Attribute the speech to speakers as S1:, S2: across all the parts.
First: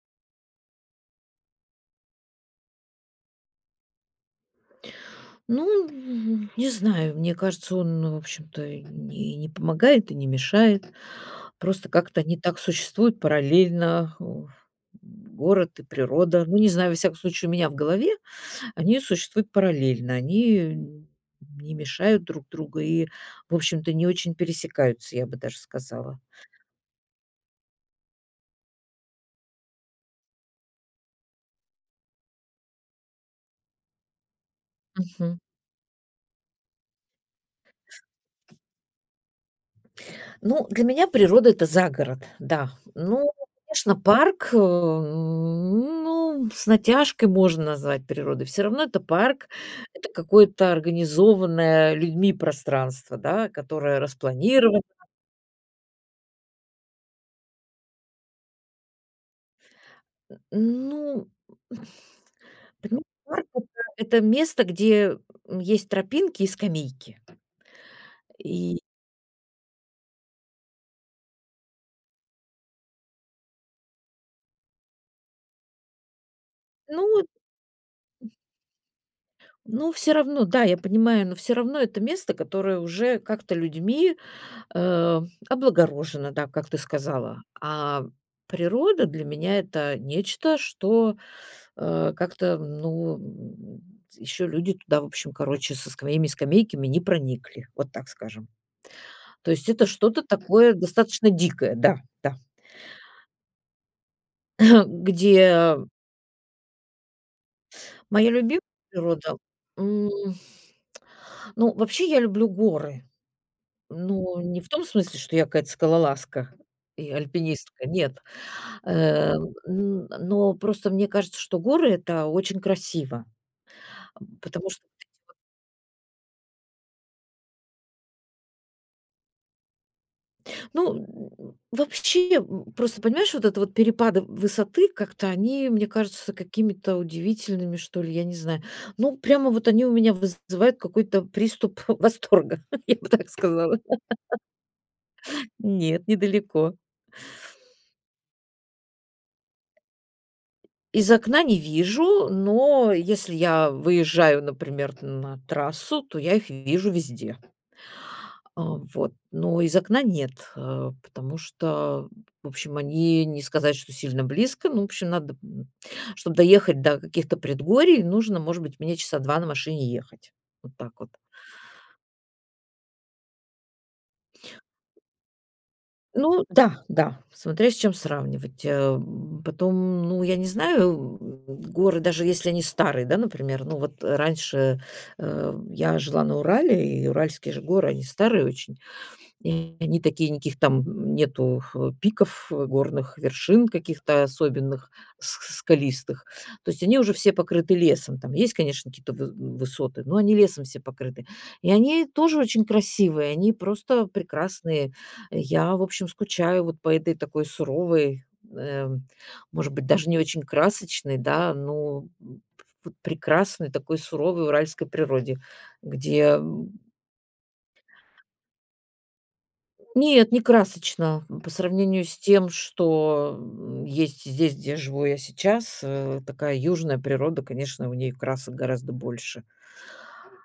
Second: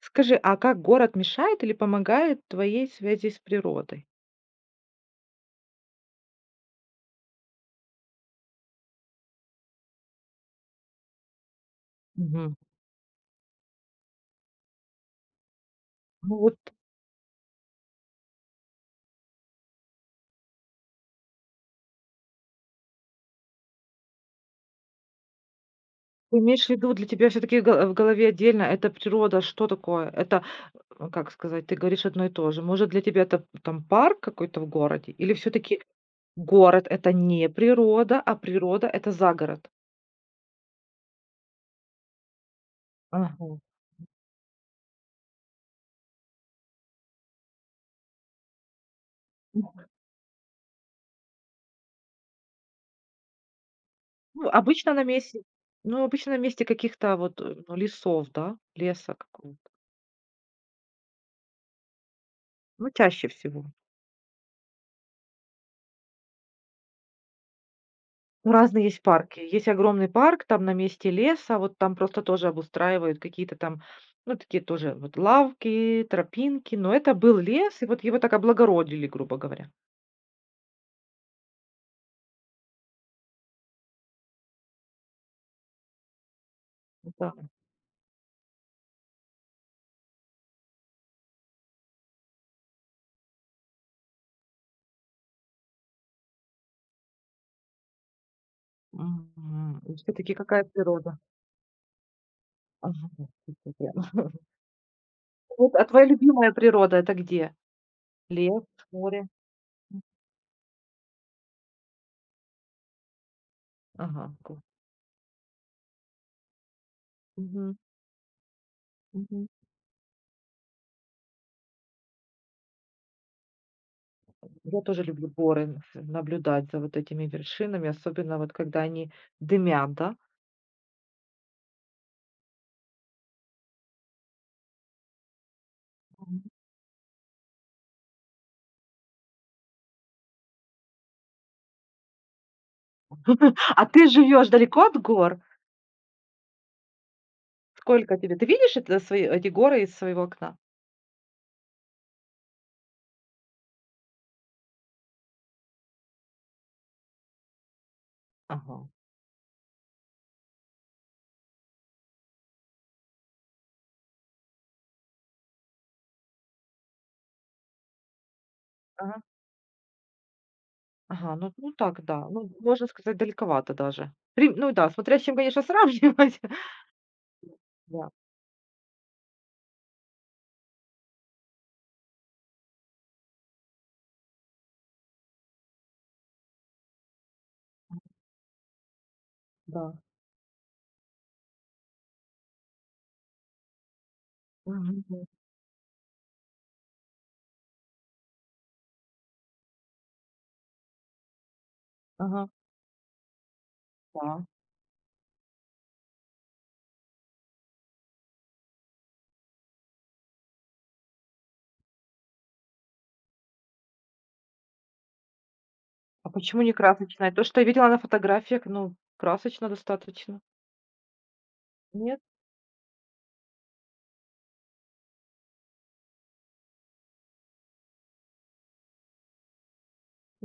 S1: Скажи, а как город мешает или помогает твоей связи с природой?
S2: Ну, не знаю, мне кажется, он, ну, в общем-то, не помогает и не мешает. Просто как-то они
S1: Мгм.
S2: так существуют параллельно, город и
S1: Ну
S2: природа.
S1: вот
S2: Ну, не знаю, во всяком случае, у меня в голове они существуют параллельно. Они не мешают друг другу и, в общем-то, не очень пересекаются, я бы даже сказала.
S1: ты имеешь в виду, для тебя все-таки в голове отдельно это природа, что такое? Это, как сказать, ты говоришь одно и то же. Может, для тебя это там парк какой-то в городе? Или все-таки город это не природа, а природа это загород?
S2: Ну, для меня природа- это загород, да. Ну,
S1: Ага.
S2: конечно, парк, ну, с натяжкой можно назвать природой. Все равно это парк, это какое-то организованное людьми пространство, да, которое
S1: Ну,
S2: распланировано.
S1: обычно на месте, ну, обычно на месте каких-то вот ну, лесов, да, леса какого-то.
S2: Ну,
S1: Ну,
S2: понимаете,
S1: чаще
S2: парк-
S1: всего.
S2: это место, где есть тропинки и скамейки.
S1: Ну,
S2: И,
S1: разные есть парки. Есть огромный парк, там на месте леса, вот там просто тоже обустраивают какие-то там, ну, такие тоже вот лавки, тропинки, но
S2: ну
S1: это был лес, и вот его так облагородили, грубо говоря.
S2: ну, все равно, да, я понимаю, но все равно это место, которое уже как-то людьми Э, облагорожено, да, как ты
S1: Да.
S2: сказала. А природа для меня- это нечто, что, как-то, ну, еще люди туда, в общем, короче, со своими скамейками не проникли, вот так скажем. То есть
S1: Мгм.
S2: это
S1: И
S2: что-то
S1: все-таки какая
S2: такое
S1: природа?
S2: достаточно дикое, да, да.
S1: Ага. Вот,
S2: Где
S1: а твоя любимая природа это где?
S2: моя любимая
S1: Лес, море?
S2: природа, м, ну, вообще я люблю горы.
S1: Ага,
S2: Ну, не
S1: класс.
S2: в том смысле, что я какая-то скалолазка и
S1: Мгм.
S2: альпинистка, нет. Э,
S1: Мгм.
S2: н но просто мне кажется, что горы- это очень красиво, потому
S1: Я
S2: что,
S1: тоже люблю горы, наблюдать за вот этими вершинами, особенно вот когда они дымят, да?
S2: ну, вообще, просто, понимаешь, вот это вот перепады высоты как-то, они, мне кажутся какими-то удивительными, что ли, я не знаю. Ну, прямо вот они у меня вызывают какой-то приступ восторга, я бы так сказала.
S1: А ты живешь далеко от гор?
S2: Нет, недалеко.
S1: Сколько тебе? Ты видишь это свои эти горы из своего окна?
S2: Из окна не вижу, но если я выезжаю, например, на трассу, то я их вижу везде. А,
S1: Ага.
S2: вот. Но из окна нет, потому что, в общем, они не сказать, что сильно близко. Ну, в общем, надо, чтобы доехать до каких-то предгорий, нужно, может быть, мне часа
S1: Ага.
S2: 2 на машине ехать. Вот так вот.
S1: Ага, ну ну так, да. Ну, можно сказать, далековато даже. При ну да, смотря с чем, конечно, сравнивать.
S2: Ну да, да, смотря с чем
S1: Да,
S2: сравнивать. Потом, ну, я не знаю, горы, даже если они старые, да, например. Ну, вот раньше, я жила на Урале, и уральские же горы, они старые очень. И
S1: да.
S2: они такие, никаких там нету, пиков, горных вершин каких-то особенных,
S1: Мгм,
S2: с скалистых. То есть они уже все покрыты лесом. Там есть, конечно, какие-то вы высоты, но они лесом все покрыты. И они тоже
S1: ага,
S2: очень красивые, они просто
S1: да.
S2: прекрасные. Я, в общем, скучаю вот по этой такой суровой, эм, может быть, даже не очень красочной, да, но, вот прекрасной такой суровой уральской природе,
S1: А
S2: где
S1: почему не красочная? То, что я видела на фотографиях, ну, красочно
S2: нет,
S1: достаточно.
S2: не красочно, по сравнению с
S1: Нет?
S2: тем, что, есть здесь, где живу я сейчас. Такая южная природа, конечно, у ней красок гораздо больше.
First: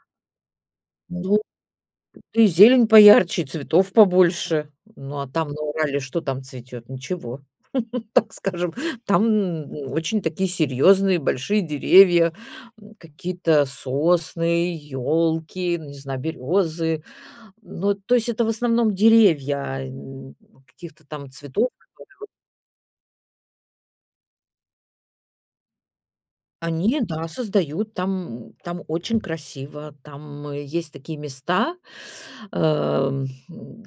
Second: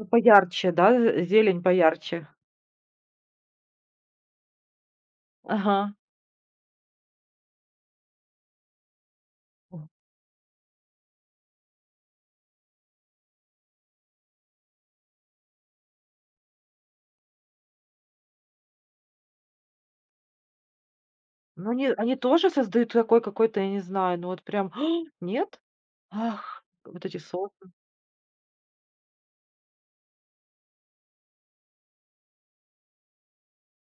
S1: Ну, поярче, да, з
S2: Ну,
S1: зелень поярче.
S2: и зелень поярче, и цветов побольше. Ну, а там на
S1: Ага.
S2: Урале что там цветет? Ничего, так скажем. Там,
S1: М.
S2: очень такие серьезные большие деревья, какие-то сосны, елки, не знаю, березы. Ну, то есть это в основном деревья, а, каких-то там цветов.
S1: Ну, они тоже создают такой какой-то, я не знаю, ну вот прям нет? Ах,
S2: Они,
S1: вот эти
S2: да,
S1: соусы.
S2: создают там, там очень красиво, там есть такие места, эм,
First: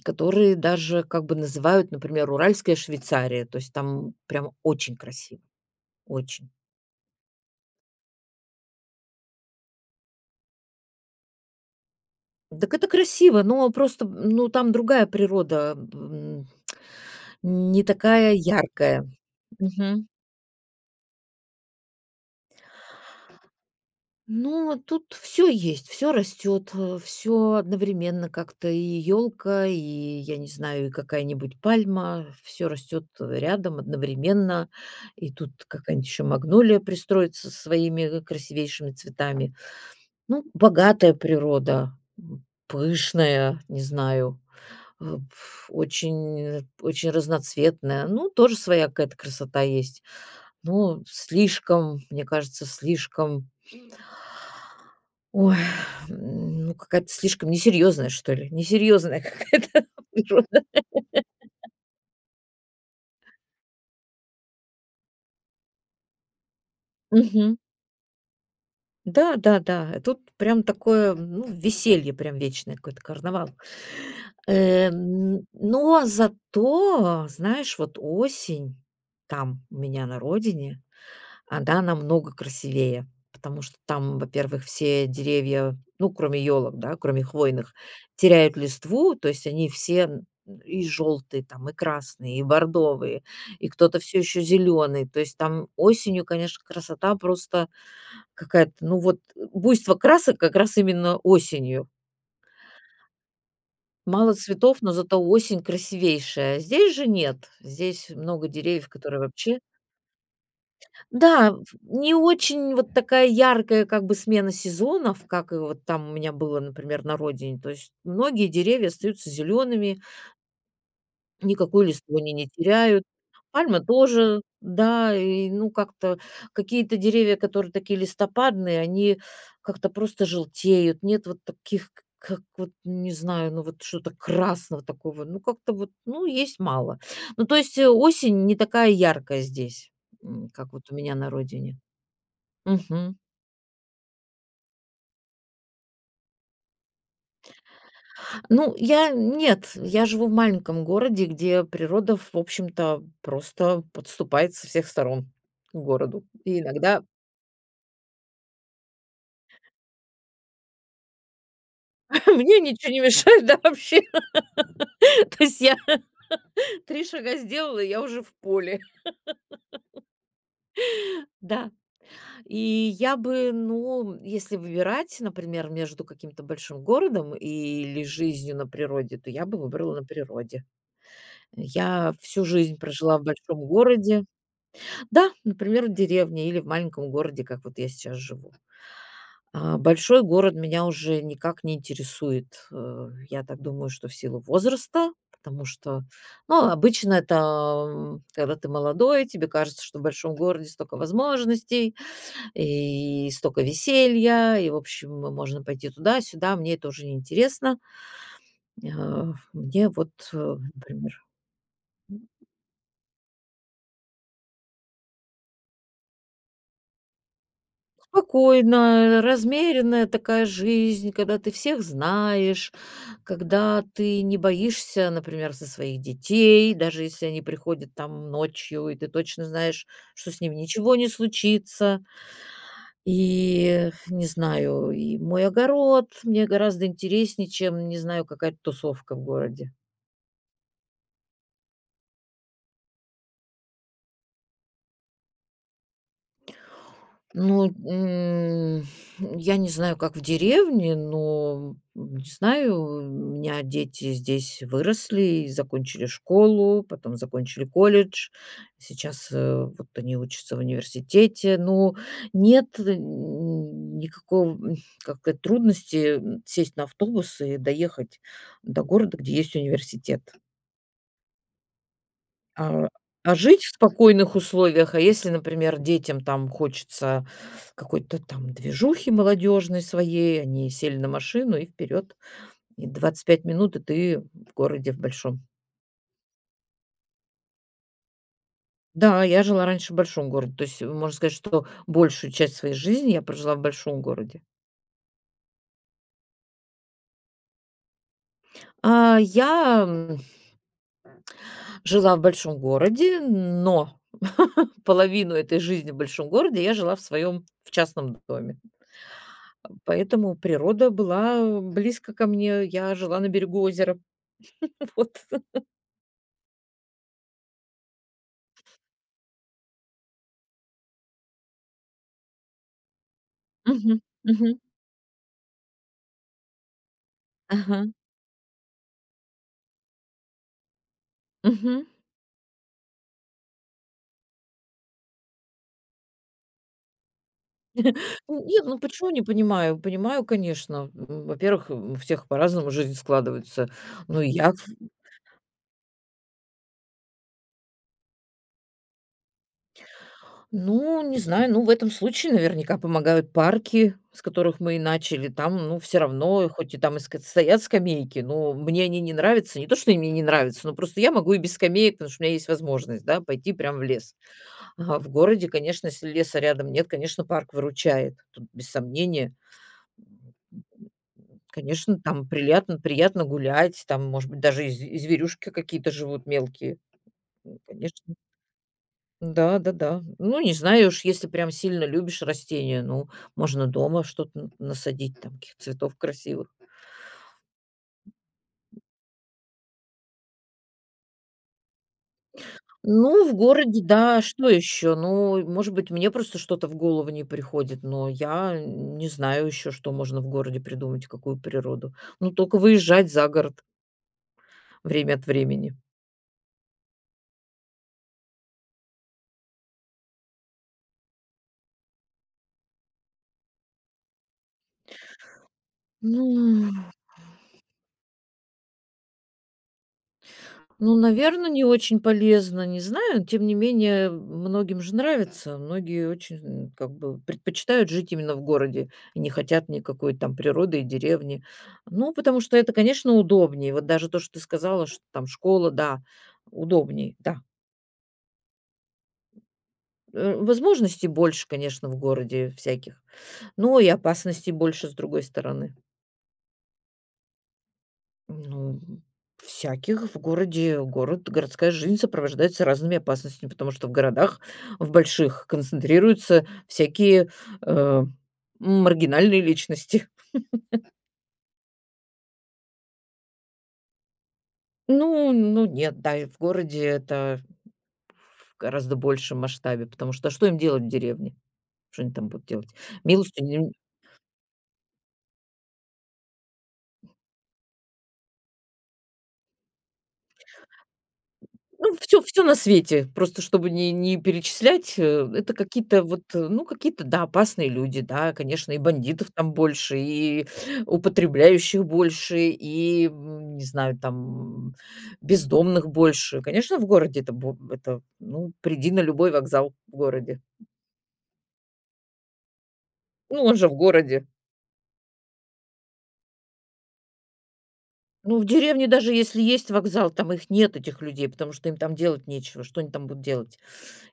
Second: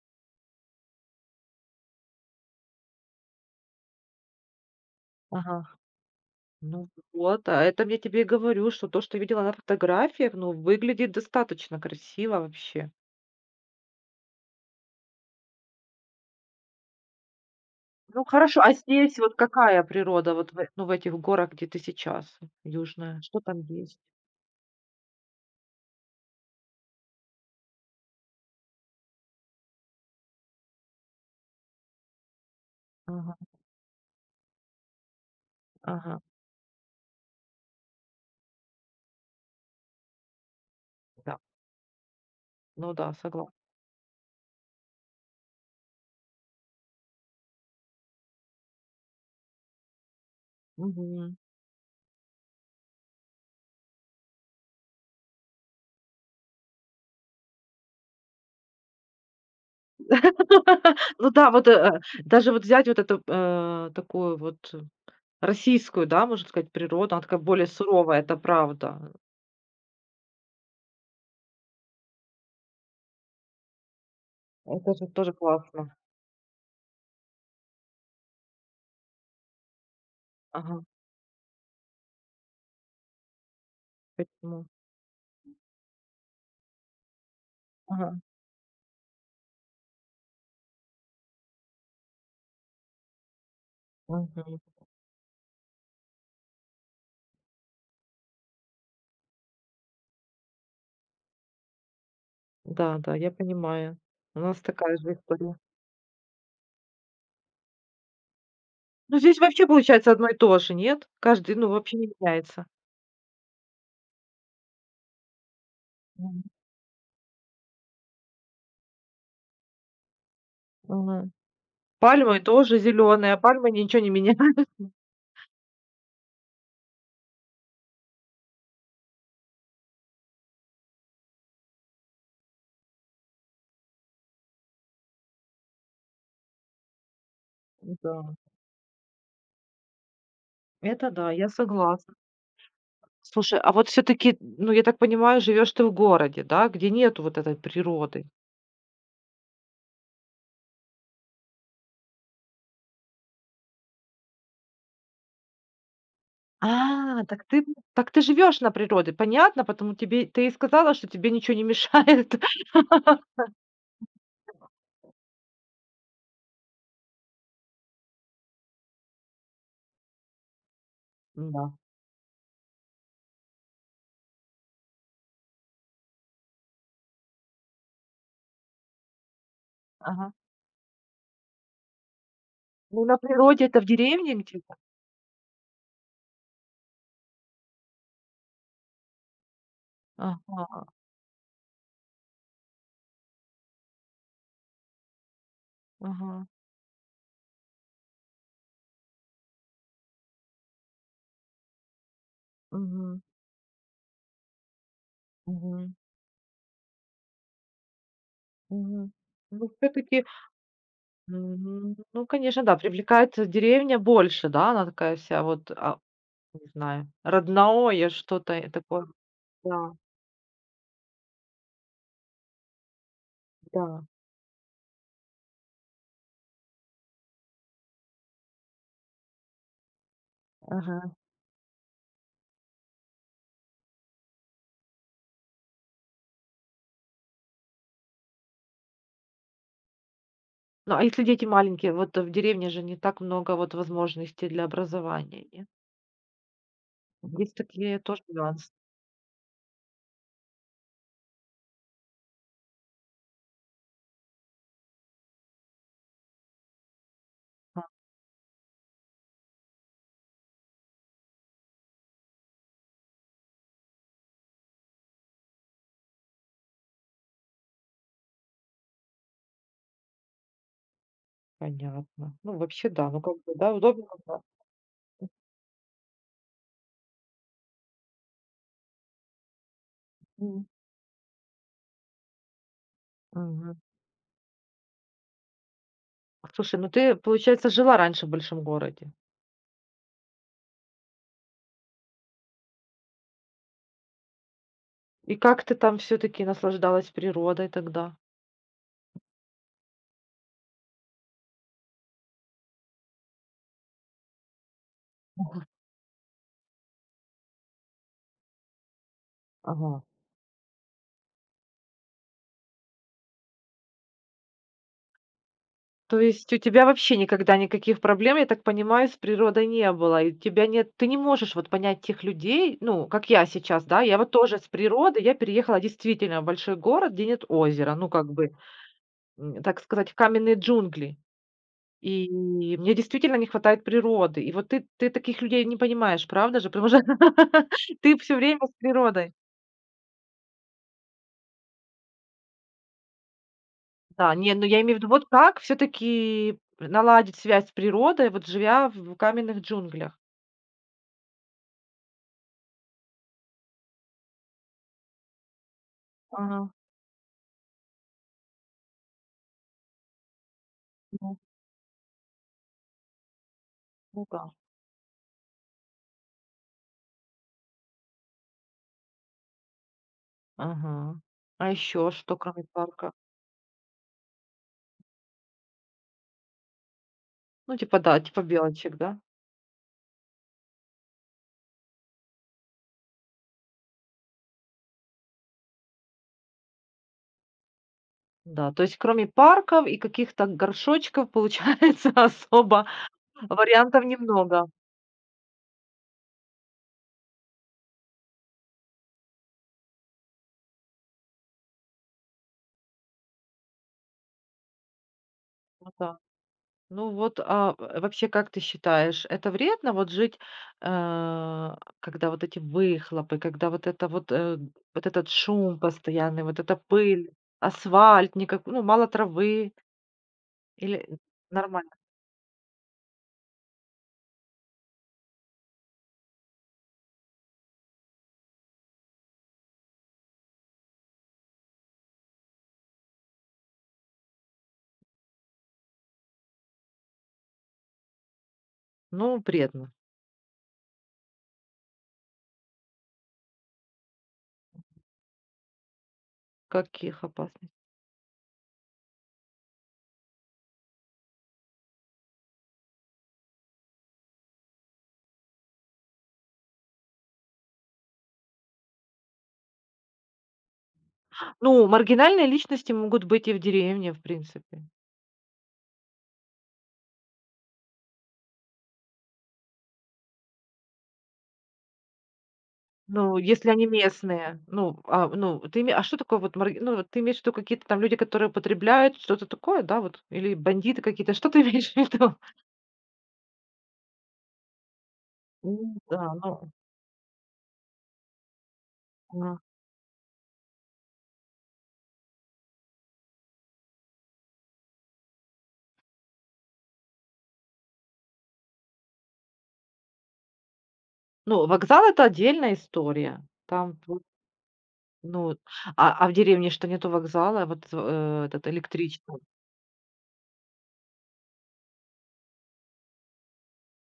S2: которые даже как бы называют, например, Уральская Швейцария, то есть там прям очень красиво,
S1: Ага.
S2: очень.
S1: Ну вот, а это я тебе и говорю, что то, что я видела на фотографиях, ну, выглядит достаточно красиво
S2: Так это
S1: вообще.
S2: красиво, но просто, ну, там другая природа, не
S1: Ну
S2: такая
S1: хорошо, а
S2: яркая.
S1: здесь вот какая природа вот в ну, в этих горах, где ты сейчас, южная? Что там есть?
S2: Ну, тут все есть, все растет, все одновременно как-то: и елка, и, я не знаю, и какая-нибудь пальма. Все растет
S1: Ага,
S2: рядом одновременно. И тут какая-нибудь
S1: ага,
S2: еще магнолия пристроится со своими красивейшими цветами. Ну, богатая
S1: да.
S2: природа,
S1: Ну да, согласна.
S2: пышная, не знаю, очень очень разноцветная. Ну, тоже своя какая-то красота есть. Ну
S1: Мгм.
S2: слишком, мне кажется, слишком. Ой, ну, какая-то слишком несерьезная, что ли. Несерьезная какая-то природа.
S1: Ну да, вот, даже вот взять вот эту, такую вот российскую, да, можно сказать, природу, она такая
S2: Мгм.
S1: более суровая, это правда.
S2: Да, да, да. Тут прям такое, ну, веселье прям вечное, какой-то карнавал.
S1: Это же тоже
S2: Эм,
S1: классно.
S2: но зато, знаешь, вот осень там у меня на
S1: Ага,
S2: родине, она намного красивее, потому что там, во-первых,
S1: почему?
S2: все деревья, ну, кроме елок, да, кроме хвойных,
S1: Ага,
S2: теряют листву, то есть они все и желтые, там, и красные, и бордовые, и кто-то все еще
S1: мгм.
S2: зеленый. То есть там осенью, конечно, красота просто какая-то, ну вот буйство красок как раз именно осенью.
S1: Да, да, я понимаю.
S2: Мало
S1: У нас
S2: цветов, но
S1: такая же
S2: зато
S1: история.
S2: осень красивейшая. А здесь же нет. Здесь много деревьев,
S1: Ну,
S2: которые
S1: здесь
S2: вообще.
S1: вообще получается одно и то же, нет?
S2: Да,
S1: Каждый,
S2: в
S1: ну, вообще не
S2: не
S1: меняется.
S2: очень вот такая яркая как бы смена сезонов, как и вот там у меня
S1: Мгм.
S2: было, например, на родине. То есть многие деревья остаются зелеными,
S1: Мгм.
S2: никакой листвы они
S1: Пальмы
S2: не
S1: тоже
S2: теряют.
S1: зеленые, а пальмы
S2: Пальмы
S1: ничего не меняют.
S2: тоже, да, и ну как-то какие-то деревья, которые такие листопадные, они как-то просто желтеют. Нет вот таких, к как вот, не знаю, ну вот что-то красного такого. Ну как-то вот, ну есть мало. Ну то есть,
S1: Да,
S2: осень не такая яркая здесь, как вот у
S1: это
S2: меня
S1: да,
S2: на
S1: я
S2: родине.
S1: согласна.
S2: Мгм.
S1: Слушай, а вот все-таки, ну, я так понимаю, живешь ты в городе, да, где нету вот этой природы.
S2: Ну, я нет, я живу в маленьком городе, где природа, в общем-то, просто подступает со всех сторон к городу. И иногда
S1: А, так ты живешь на природе, понятно, потому тебе ты и сказала, что тебе ничего не мешает.
S2: мне ничего не мешает, да, вообще. То есть я 3 шага сделала, и я уже в поле. Да.
S1: Да.
S2: И я бы, ну, если выбирать, например, между каким-то большим городом или жизнью на природе, то я бы выбрала на
S1: Ага.
S2: природе. Я всю жизнь
S1: Ну, на
S2: прожила в
S1: природе
S2: большом
S1: это в
S2: городе.
S1: деревне где-то?
S2: Да, например, в деревне или в маленьком городе, как вот я сейчас живу. А, большой город
S1: Ага,
S2: меня уже никак не интересует. Я так думаю, что в силу возраста, потому что,
S1: ага.
S2: ну, обычно это, когда ты молодой, тебе кажется, что в большом городе столько возможностей
S1: Мгм.
S2: и столько веселья, и, в общем, можно пойти
S1: Мгм,
S2: туда-сюда. Мне это уже не интересно.
S1: мгм.
S2: Э,
S1: Ну, все
S2: мне вот,
S1: таки
S2: например.
S1: ну, конечно, да, привлекает деревня больше, да? Она такая вся вот, не знаю, родное что-то, такое.
S2: Спокойная,
S1: Да,
S2: размеренная такая жизнь, когда ты всех знаешь, когда
S1: да.
S2: ты не боишься, например, за своих детей, даже если они приходят там ночью, и ты точно знаешь, что с ними ничего не
S1: Ага.
S2: случится. И, не знаю, и мой огород мне гораздо интереснее, чем, не знаю, какая-то тусовка в городе.
S1: Ну, а если дети маленькие, вот в деревне же не так много вот возможностей для образования, нет? Есть
S2: Ну,
S1: такие тоже нюансы.
S2: я не знаю, как в деревне, но, не знаю, у меня дети здесь выросли и закончили школу, потом закончили
S1: А,
S2: колледж. Сейчас, вот они учатся в университете. Ну, нет, никакого, как сказать, трудности, сесть на автобус и доехать до города, где есть университет.
S1: понятно. Ну, вообще,
S2: А,
S1: да, ну, как
S2: а
S1: бы,
S2: жить
S1: да,
S2: в
S1: удобно,
S2: спокойных
S1: да.
S2: условиях, а если, например, детям там хочется какой-то там движухи молодежной своей,
S1: Мгм.
S2: они сели на машину и вперед. И 25 минут,
S1: Мгм.
S2: и ты в городе в большом.
S1: Слушай, ну ты, получается, жила раньше в большом городе?
S2: Да, я жила раньше в большом городе. То есть, можно сказать, что большую часть своей жизни я прожила в большом городе.
S1: И как ты там все таки наслаждалась природой тогда?
S2: А, я, жила в большом городе, но половину этой жизни в большом городе я жила в своем в частном доме.
S1: Ага.
S2: Поэтому природа была близко ко мне. Я жила на берегу озера. Вот.
S1: То есть у тебя вообще никогда никаких проблем, я так понимаю, с природой не было, и у тебя нет ты не можешь вот понять тех людей, ну, как я сейчас, да.
S2: Мгм.
S1: Я вот тоже
S2: Мгм.
S1: с природы, я переехала действительно в большой город, где нет
S2: Ага.
S1: озера, ну, как бы, так сказать, в каменные джунгли.
S2: Мгм.
S1: И мне действительно не хватает природы. И вот ты таких людей не понимаешь, правда же? Потому что ты все
S2: Ну,
S1: время
S2: нет,
S1: с
S2: ну почему не
S1: природой.
S2: понимаю? Понимаю, конечно. Во-первых, у всех по-разному жизнь складывается. Ну
S1: Да,
S2: я,
S1: не, ну я имею в виду, вот как все-таки наладить связь с природой, вот живя в каменных джунглях?
S2: ну, не знаю, ну, в этом случае наверняка помогают парки, с которых мы и начали. Там, ну, все равно,
S1: Ага,
S2: хоть и там и стоят скамейки, но мне они не нравятся. Не то, что они мне не нравятся, но просто я могу
S1: ну,
S2: и без скамеек, потому что у меня есть возможность, да, пойти прямо в лес.
S1: ну да.
S2: Ага, в городе, конечно, если леса рядом нет, конечно, парк выручает. Тут без сомнения.
S1: Ага.
S2: М,
S1: А
S2: конечно,
S1: еще
S2: там
S1: что, кроме
S2: приятно
S1: парка?
S2: приятно гулять, там, может быть, даже и зв и зверюшки какие-то живут мелкие. М,
S1: Ну, типа,
S2: конечно.
S1: да, типа белочек, да?
S2: Да-да-да. Ну, не знаю уж, если прям сильно любишь растения, ну, можно дома что-то н насадить, там, каких цветов красивых.
S1: Да, то есть кроме парков и каких-то горшочков, получается, особо
S2: Ну, в городе,
S1: вариантов
S2: да, что
S1: немного.
S2: еще? Ну, может быть, мне просто что-то в голову не приходит, но я не знаю еще, что можно в городе придумать, какую природу. Ну, только выезжать за город время от времени.
S1: Ну да. Ну вот, а в вообще, как ты считаешь, это вредно вот жить, когда вот эти выхлопы, когда вот это вот, вот этот шум
S2: Ну,
S1: постоянный, вот эта пыль, асфальт, никак ну, мало травы
S2: Ну,
S1: или
S2: наверное, не
S1: нормально?
S2: очень полезно, не знаю. Тем не менее, многим же нравится. Многие очень, как бы предпочитают жить именно в городе и не хотят никакой там природы и деревни. Ну, потому что это, конечно, удобнее. Вот даже то, что ты сказала, что там школа, да, удобнее, да.
S1: Ну, вредно.
S2: Возможностей больше, конечно, в городе всяких, но и опасностей больше, с другой стороны.
S1: Каких опасностей?
S2: Ну, всяких в городе. Город, городская жизнь сопровождается разными опасностями, потому что в городах, в больших, концентрируются всякие, э, маргинальные личности.
S1: Ну, маргинальные личности могут быть и в деревне, в принципе.
S2: Ну нет, да, и в городе это в гораздо большем масштабе, потому что а что им делать в деревне? Что они там будут делать?
S1: Ну, если
S2: Милостыню.
S1: они местные. Ну, а, ну, ты име а что такое вот марги ну, вот ты имеешь в виду какие-то там люди, которые потребляют что-то такое, да, вот? Или бандиты какие-то? Что ты имеешь в
S2: Ну, все,
S1: виду?
S2: все на свете. Просто чтобы не перечислять, это
S1: Ну
S2: какие-то вот,
S1: да, ну,
S2: ну, какие-то, да, опасные люди, да, конечно, и бандитов там
S1: а,
S2: больше, и употребляющих больше, и, не знаю, там, бездомных больше. Конечно, в городе это бо это, ну, приди на любой вокзал в городе.
S1: ну, вокзал — это отдельная история.
S2: Ну, он же в
S1: Там тут,
S2: городе.
S1: ну, а в деревне что, нету вокзала? Вот,
S2: Ну, в
S1: этот
S2: деревне даже
S1: электричка.
S2: если есть вокзал, там их нет, этих людей, потому что им там делать нечего. Что они там будут делать?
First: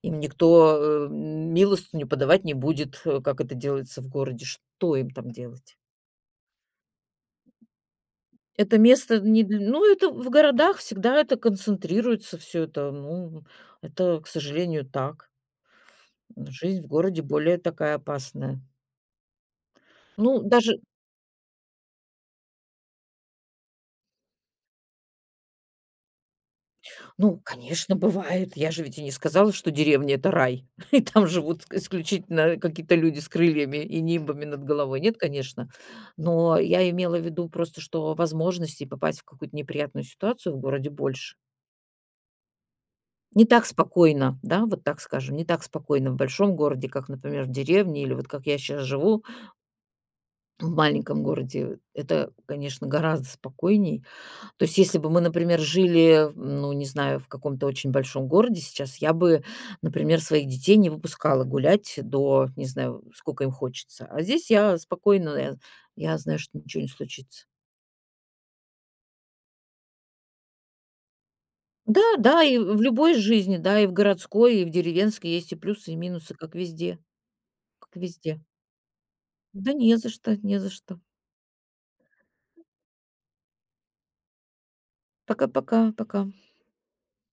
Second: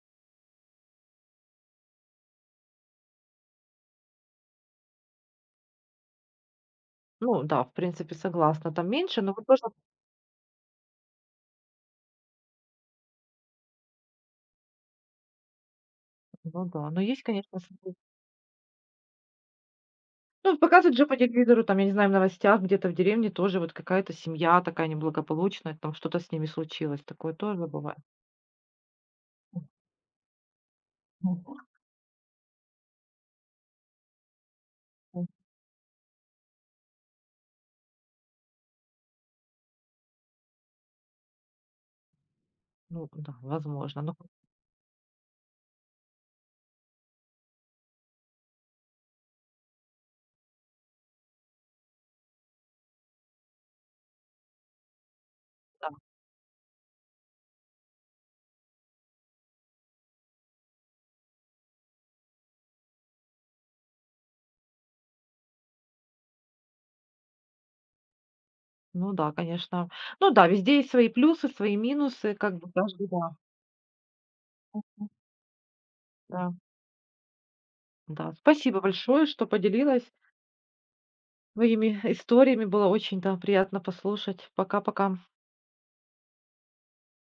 S2: Им никто, милостыню подавать не будет, как это делается в городе. Что им там делать?
S1: Ну да, в принципе, согласна,
S2: Это
S1: там
S2: место
S1: меньше, но
S2: не
S1: вот
S2: дл
S1: тоже
S2: ну, это в городах всегда это концентрируется все это. Ну, это, к сожалению, так.
S1: ну
S2: Жизнь в
S1: да, но есть,
S2: городе более
S1: конечно, свои.
S2: такая опасная. Ну,
S1: Ну,
S2: даже
S1: показывают же по телевизору, там, я не знаю, в новостях где-то в деревне тоже вот какая-то семья такая неблагополучная, там что-то с ними случилось, такое
S2: ну,
S1: тоже
S2: конечно,
S1: бывает.
S2: бывает. Я же ведь и не сказала, что деревня- это рай, и там
S1: Мгм.
S2: живут исключительно какие-то люди с крыльями и нимбами над головой. Нет,
S1: М,
S2: конечно. Но я имела в виду просто, что возможностей попасть в какую-то неприятную ситуацию в городе больше.
S1: ну да,
S2: Не так
S1: возможно, ну
S2: спокойно, да, вот так скажем, не так спокойно в большом городе, как, например, в деревне или вот как я сейчас живу в маленьком городе. Это, конечно, гораздо спокойнее. То есть если бы мы, например,
S1: да,
S2: жили, ну, не знаю, в каком-то очень большом городе сейчас, я бы, например, своих детей не выпускала гулять до, не знаю, сколько им хочется. А здесь я спокойно, я знаю, что ничего не случится.
S1: ну да, конечно. Ну да, везде есть свои плюсы, свои
S2: Да,
S1: минусы,
S2: да,
S1: как
S2: и
S1: бы
S2: в
S1: каждый,
S2: любой
S1: да.
S2: жизни, да, и в городской, и в деревенской есть и плюсы, и минусы,
S1: Да,
S2: как везде, как
S1: да.
S2: везде.
S1: Спасибо большое, что
S2: Да не за
S1: поделилась
S2: что, не за что.
S1: своими историями. Было очень, да, приятно послушать. Пока-пока.
S2: Пока-пока, пока.